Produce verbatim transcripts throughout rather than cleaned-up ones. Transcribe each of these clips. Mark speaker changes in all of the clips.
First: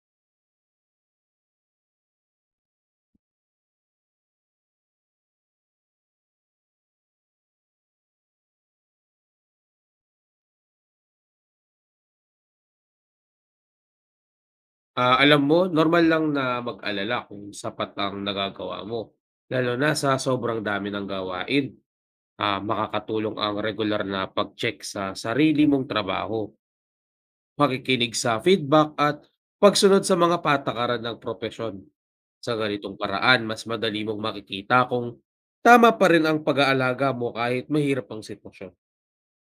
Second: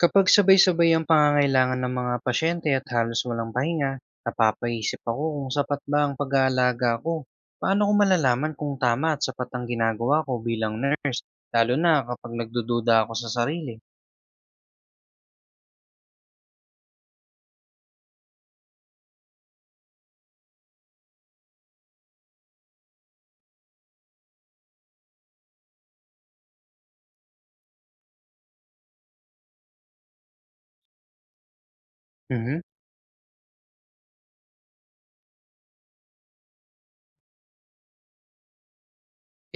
Speaker 1: Kapag sabay-sabay ang pangangailangan ng mga pasyente at halos walang pahinga, napapaisip ako kung sapat ba ang pag-aalaga ko. Paano ko malalaman kung tama at sapat ang ginagawa ko bilang nurse, lalo na kapag nagdududa ako sa sarili?
Speaker 2: Ah, alam mo normal lang na mag-alala kung sapat ang nagagawa mo, lalo na sa sobrang dami ng gawain. Ah, makakatulong ang regular na pag-check sa sarili mong trabaho, pakikinig sa feedback at pagsunod sa mga patakaran ng propesyon. Sa
Speaker 1: Mhm.
Speaker 2: ganitong paraan, mas madali mong makikita kung tama pa rin ang pag-aalaga mo kahit mahirap ang sitwasyon.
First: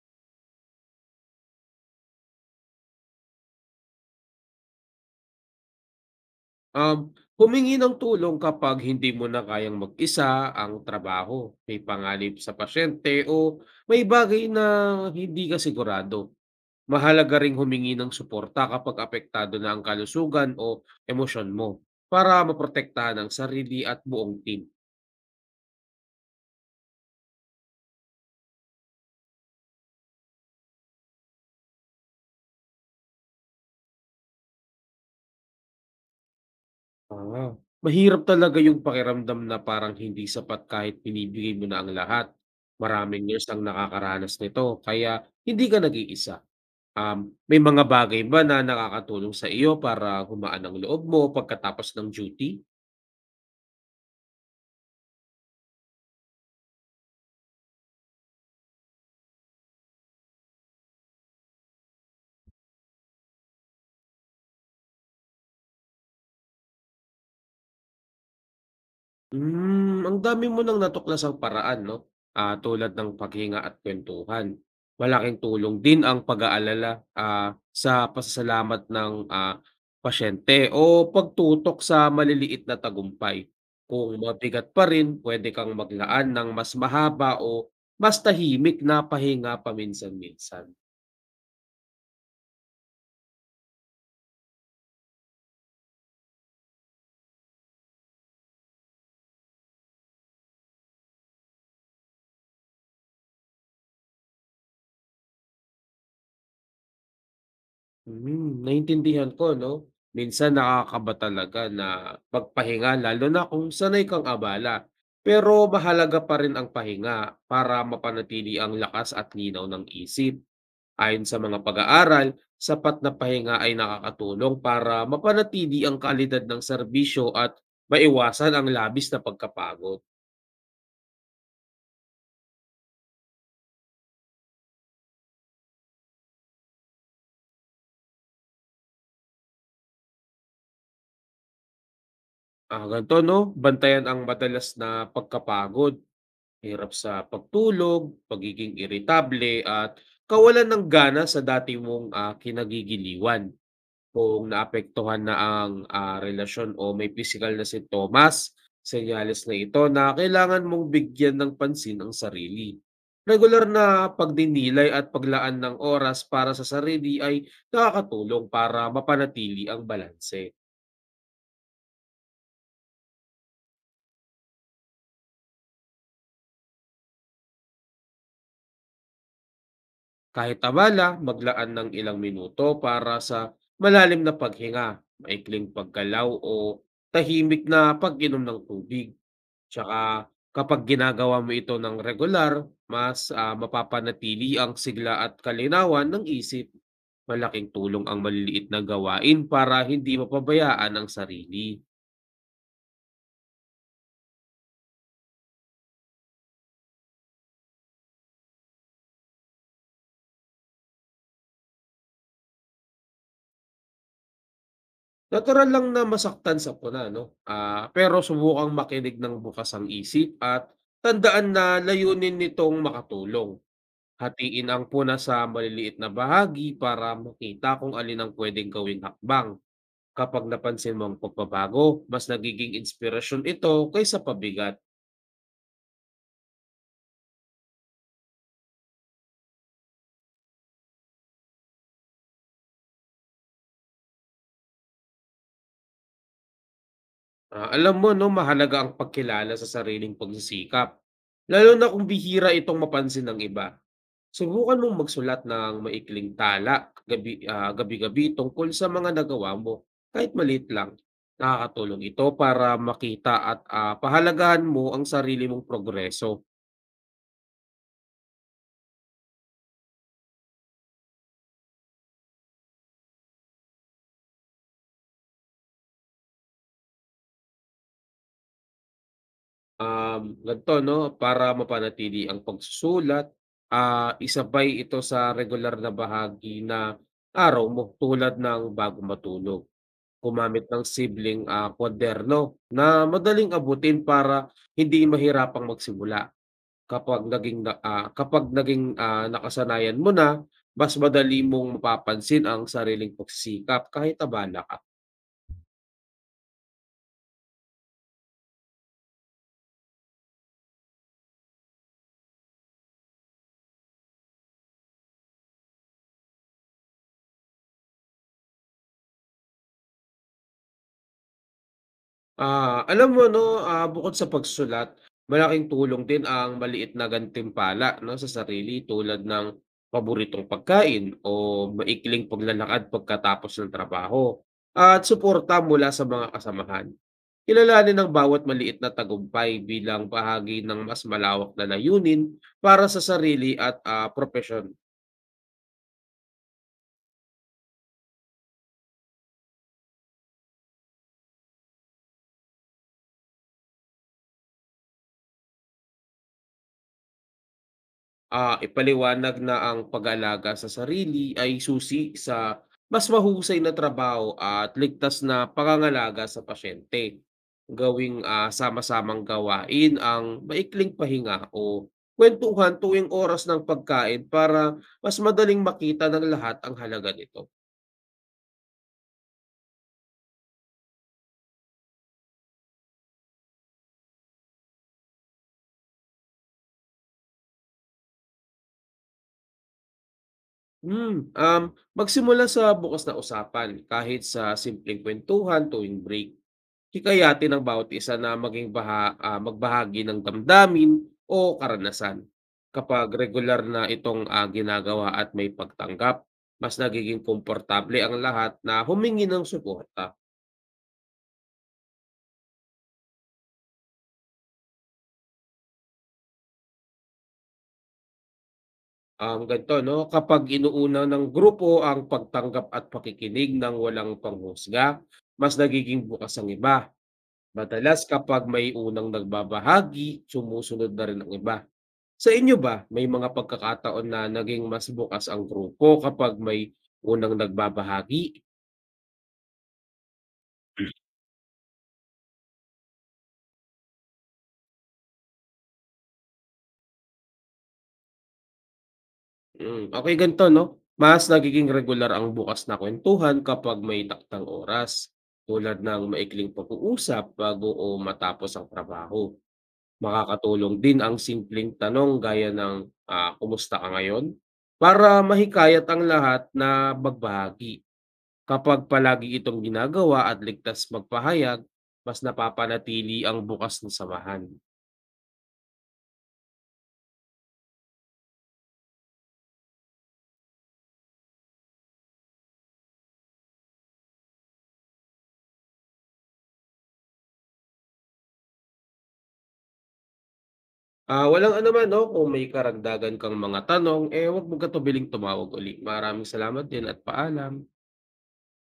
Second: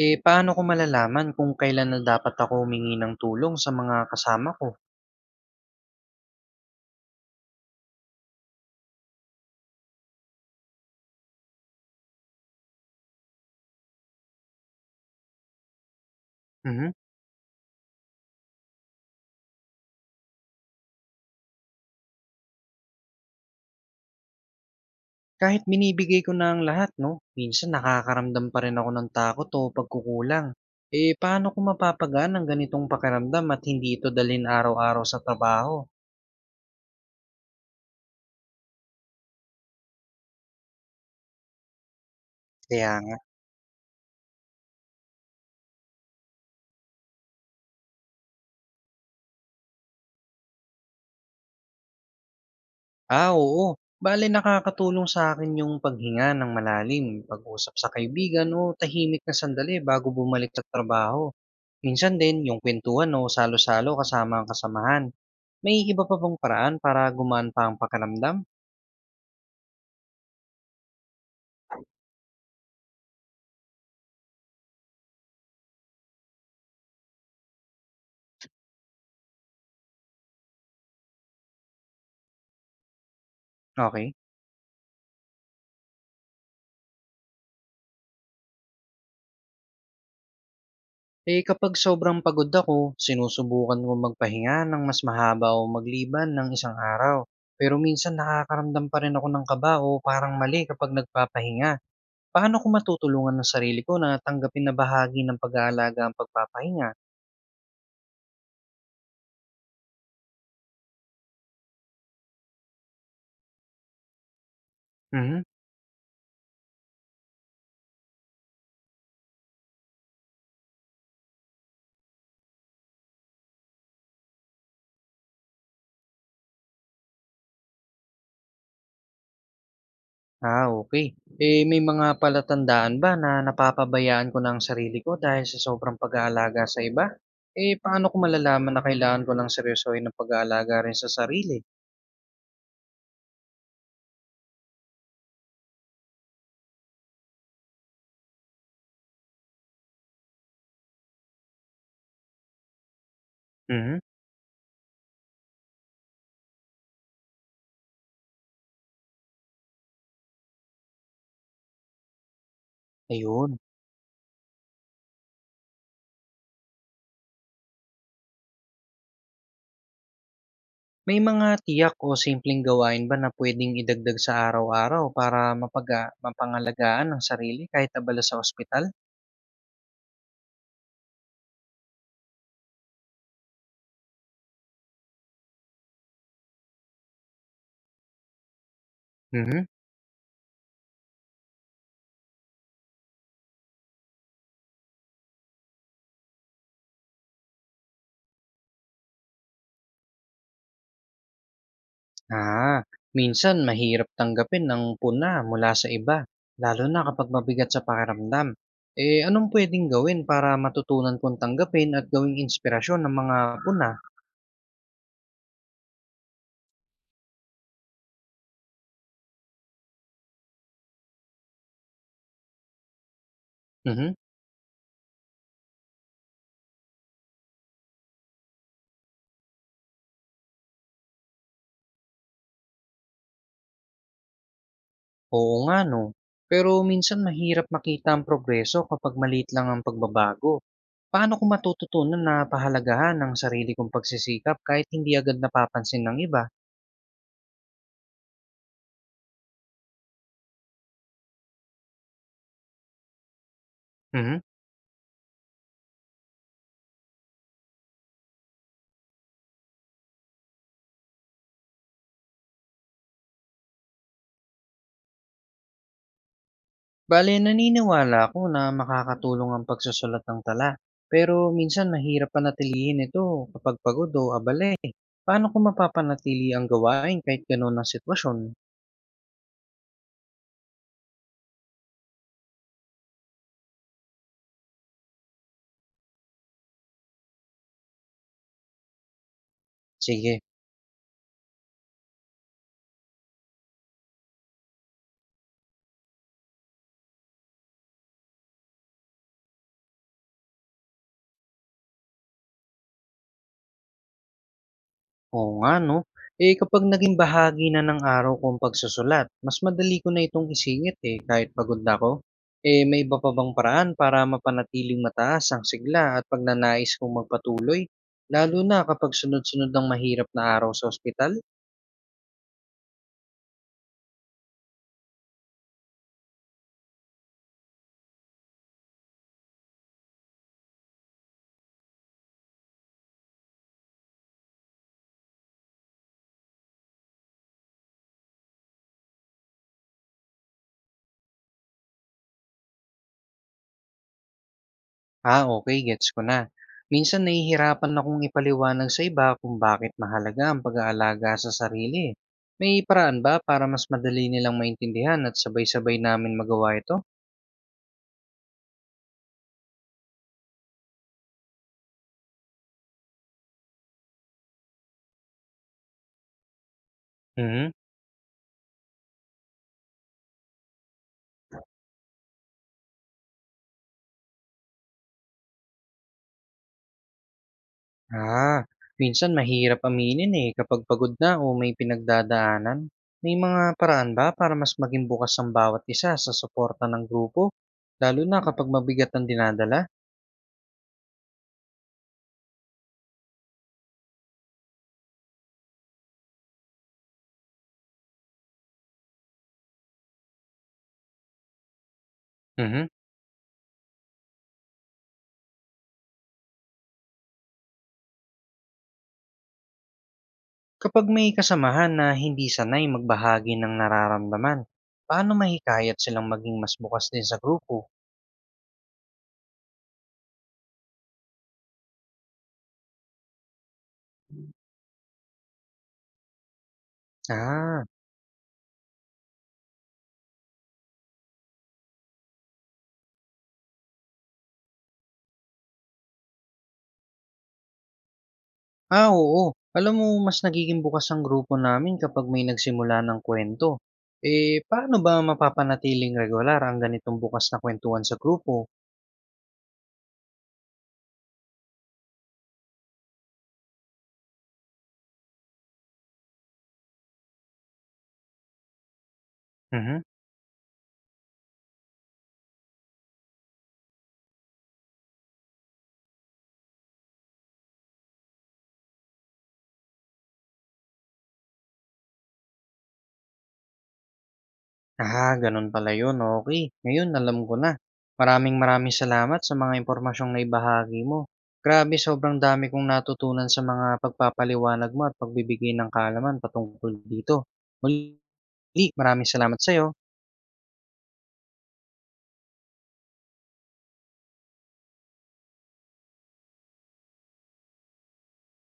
Speaker 1: Eh, paano ko malalaman kung kailan na dapat ako humingi ng tulong sa mga kasama ko?
Speaker 2: Um, humingi ng tulong kapag hindi mo na kayang mag-isa ang trabaho, may pangalip sa pasyente o may bagay na hindi ka sigurado.
Speaker 1: Mhm.
Speaker 2: Mahalaga ring humingi ng suporta kapag apektado na ang kalusugan o emosyon mo para maprotektahan ang sarili at buong team.
Speaker 1: Kahit binibigay ko na ang lahat 'no, minsan nakakaramdam pa rin ako ng takot o pagkukulang. Eh, paano ko mapapagaan ang ganitong pakiramdam at hindi ito dalhin araw-araw sa trabaho?
Speaker 2: Ah. Mahirap talaga yung pakiramdam na parang hindi sapat kahit binibigay mo na ang lahat.
Speaker 1: Kaya nga,
Speaker 2: Maraming years ang nakakaranas nito kaya hindi ka nag-iisa. Um, may mga bagay ba na nakakatulong sa iyo para humaan ang loob mo pagkatapos ng duty?
Speaker 1: ah, oo, bale nakakatulong sa akin yung paghinga ng malalim, pag-usap sa kaibigan o tahimik na sandali bago bumalik sa trabaho. Minsan din yung kuwentuhan o salo-salo kasama ang kasamahan. May iba pa bang paraan para gumaan pa ang pakiramdam?
Speaker 2: Hmm, ang dami mo nang natuklasang paraan 'no, ah, tulad ng paghinga at kuwentuhan. Malaking tulong din ang pag-aalala, ah, sa pasasalamat ng, ah, pasyente o pagtutok sa maliliit na tagumpay.
Speaker 1: Okey.
Speaker 2: Kung mabigat pa rin, puwede kang maglaan ng mas mahaba o mas tahimik na pahinga paminsan-minsan.
Speaker 1: Eh, kapag sobrang pagod ako, sinusubukan kong magpahinga ng mas mahaba o magliban ng isang araw. Pero minsan nakakaramdam pa rin ako ng kaba o parang mali kapag nagpapahinga. Paano ko matutulungan ng sarili ko na tanggapin na bahagi ng pag-aalaga ang pagpapahinga?
Speaker 2: Mm, naintindihan ko 'no. Minsan nakakaba talaga na magpahinga lalo na kung sanay kang abala.
Speaker 1: Mhm.
Speaker 2: Pero mahalaga pa rin ang pahinga para mapanatili ang lakas at linaw ng isip. Ayon sa mga pag-aaral, sapat na pahinga ay nakakatulong para mapanatili ang kalidad ng serbisyo at maiwasan ang labis na pagkapagod.
Speaker 1: Ah, okay. Eh, may mga palatandaan ba na napapabayaan ko na ang sarili ko dahil sa sobrang pag-aalaga sa iba? Eh, paano ko malalaman na kailangan ko ng seryosohin ng pag-aalaga rin sa sarili?
Speaker 2: Ah, ganito 'no, bantayan ang madalas na pagkapagod. Hirap sa pagtulog, pagiging iritable at kawalan ng gana sa dati mong, ah, kinagigiliwan.
Speaker 1: Mhm.
Speaker 2: Kung naapektuhan na ang, ah, relasyon o may physical na sintomas, senyales na ito na kailangan mong bigyan ng pansin ang sarili.
Speaker 1: Ayun.
Speaker 2: Regular na pagdinilay at paglaan ng oras para sa sarili ay nakakatulong para mapanatili ang balanse.
Speaker 1: May mga tiyak o simpleng gawain ba na puwedeng idagdag sa araw-araw para mapaga mapangalagaan ang sarili kahit abala sa ospital?
Speaker 2: Kahit abala, maglaan ng ilang minuto para sa malalim na paghinga, maikling paggalaw o tahimik na pag-inom ng tubig.
Speaker 1: Mhm.
Speaker 2: Tsaka kapag ginagawa mo ito ng regular, mas ah, mapapanatili ang sigla at kalinawan ng isip. Malaking tulong ang maliliit na gawain para hindi mapabayaan ang sarili.
Speaker 1: Ah, minsan mahirap tanggapin ng puna mula sa iba, lalo na kapag mabigat sa pakiramdam. Eh, anong puwedeng gawin para matutunan kong tanggapin at gawing inspirasyon ng mga puna?
Speaker 2: Natural lang na masaktan sa puna, no? Ah, pero subukang makinig ng bukas ang isip at tandaan na layunin nitong makatulong.
Speaker 1: Mhm.
Speaker 2: Hatiin ang puna sa maliliit na bahagi para makita kung alin ang pwedeng gawing hakbang. Kapag napansin mo ang pagbabago, mas nagiging inspirasyon ito kaysa pabigat.
Speaker 1: Oo nga no. Pero minsan mahirap makita ang progreso kapag maliit lang ang pagbabago. Paano ko matututunan na pahalagahan ng sarili kong pagsisikap kahit hindi agad napapansin ng iba?
Speaker 2: Ah, alam mo, no, mahalaga ang pagkilala sa sariling pagsisikap. Lalo na kung bihira itong mapansin ng iba.
Speaker 1: Mhm.
Speaker 2: Subukan mong magsulat ng maikling tala gabi, ah, gabi-gabi tungkol sa mga nagawa mo, kahit maliit lang. Nakakatulong ito para makita at ah, pahalagahan mo ang sarili mong progreso.
Speaker 1: Bale, naniniwala ako na makakatulong ang pagsusulat ng tala. Pero minsan mahirap panatilihin ito kapag pagod o abala eh. Paano ko mapapanatili ang gawain kahit gano'n ang sitwasyon?
Speaker 2: Um, ganito 'no, para mapanatili ang pagsusulat, ah, isabay ito sa regular na bahagi na araw mo tulad ng bago matulog.
Speaker 1: Sige.
Speaker 2: Gumamit ng sibling ah, kwaderno na madaling abutin para hindi mahirapang magsimula. Kapag naging na ah, kapag naging, ah, nakasanayan mo na, mas madali mong mapapansin ang sariling pagsisikap kahit abala ka.
Speaker 1: Oo nga 'no. Eh, kapag naging bahagi na ng araw ko ang pagsusulat, mas madali ko na itong isingit, eh, kahit pagod na ako. Eh, may iba pa bang paraan para mapanatiling mataas ang sigla at pagnanais kong magpatuloy? Lalo na kapag sunod-sunod ang mahirap na araw sa ospital?
Speaker 2: Ah, alam mo 'no, ah, bukod sa pagsulat, malaking tulong din ang maliit na gantimpala 'no, sa sarili tulad ng paboritong pagkain o maikling paglalakad pagkatapos ng trabaho, at suporta mula sa mga kasamahan. Kilalanin ang bawat maliit na tagumpay bilang bahagi ng mas malawak na layunin para sa sarili at, ah, propesyon.
Speaker 1: Ah, okay, gets ko na. Minsan nahihirapan akong ipaliwanag sa iba kung bakit mahalaga ang pag-aalaga sa sarili, eh. May paraan ba para mas madali nilang maintindihan at sabay-sabay namin magawa ito?
Speaker 2: Ah, ipaliwanag na ang pag-aalaga sa sarili ay susi sa mas mahusay na trabaho at ligtas na pangangalaga sa pasyente.
Speaker 1: Mhm.
Speaker 2: Gawing ah, sama-samang gawain ang maikling pahinga o kwentuhan tuwing oras ng pagkain para mas madaling makita ng lahat ang halaga nito.
Speaker 1: Ah, minsan mahirap aminin eh kapag pagod na o may pinagdadaanan. May mga paraan ba para mas maging bukas ang bawat isa sa suporta ng grupo? Lalo na kapag mabigat ang dinadala?
Speaker 2: Hmm, um, Magsimula sa bukas na usapan kahit sa simpleng kwentuhan tuwing break. Hikayatin ang bawat isa na maging baha ah, magbahagi ng damdamin o karanasan.
Speaker 1: Mhm.
Speaker 2: Kapag regular na itong, ah, ginagawa at may pagtanggap, mas nagiging komportable ang lahat na humingi ng suporta.
Speaker 1: Kapag may kasamahan na hindi sanay magbahagi ng nararamdaman, paano mahikayat silang maging mas bukas din sa grupo?
Speaker 2: Um, ganito 'no, kapag inuuna ng grupo ang pagtanggap at pakikinig ng walang panghusga, mas nagiging bukas ang iba.
Speaker 1: Ah.
Speaker 2: Madalas kapag may unang nagbabahagi, sumusunod na rin ang iba. Sa inyo ba, may mga pagkakataon na naging mas bukas ang grupo kapag may unang nagbabahagi?
Speaker 1: Ah, oo. Alam mo, mas nagiging bukas ang grupo namin kapag may nagsimula ng kwento. Eh, paano ba mapapanatiling regular ang ganitong bukas na kwentuhan sa grupo?
Speaker 2: Hmm, okey ganito 'no, mas nagiging regular ang bukas na kwentuhan kapag may taktang oras, tulad ng maikling pag-uusap bago o matapos ang trabaho.
Speaker 1: Mhm.
Speaker 2: Makakatulong din ang simpleng tanong gaya ng, ah, "Kumusta ka ngayon?" Para mahikayat ang lahat na magbahagi. Kapag palagi itong ginagawa at ligtas magpahayag, mas napapanatili ang bukas na samahan.
Speaker 1: Ah, ganun pala yun. Okay. Ngayon, alam ko na. Maraming maraming salamat sa mga impormasyong naibahagi mo. Grabe, sobrang dami kong natutunan sa mga pagpapaliwanag mo at pagbibigay ng kaalaman patungkol dito. Muli, maraming salamat sa'yo.
Speaker 2: Ah, walang anuman 'no, kung may karagdagan kang mga tanong, eh, huwag mo katubiling tumawag uli. Maraming salamat din at paalam.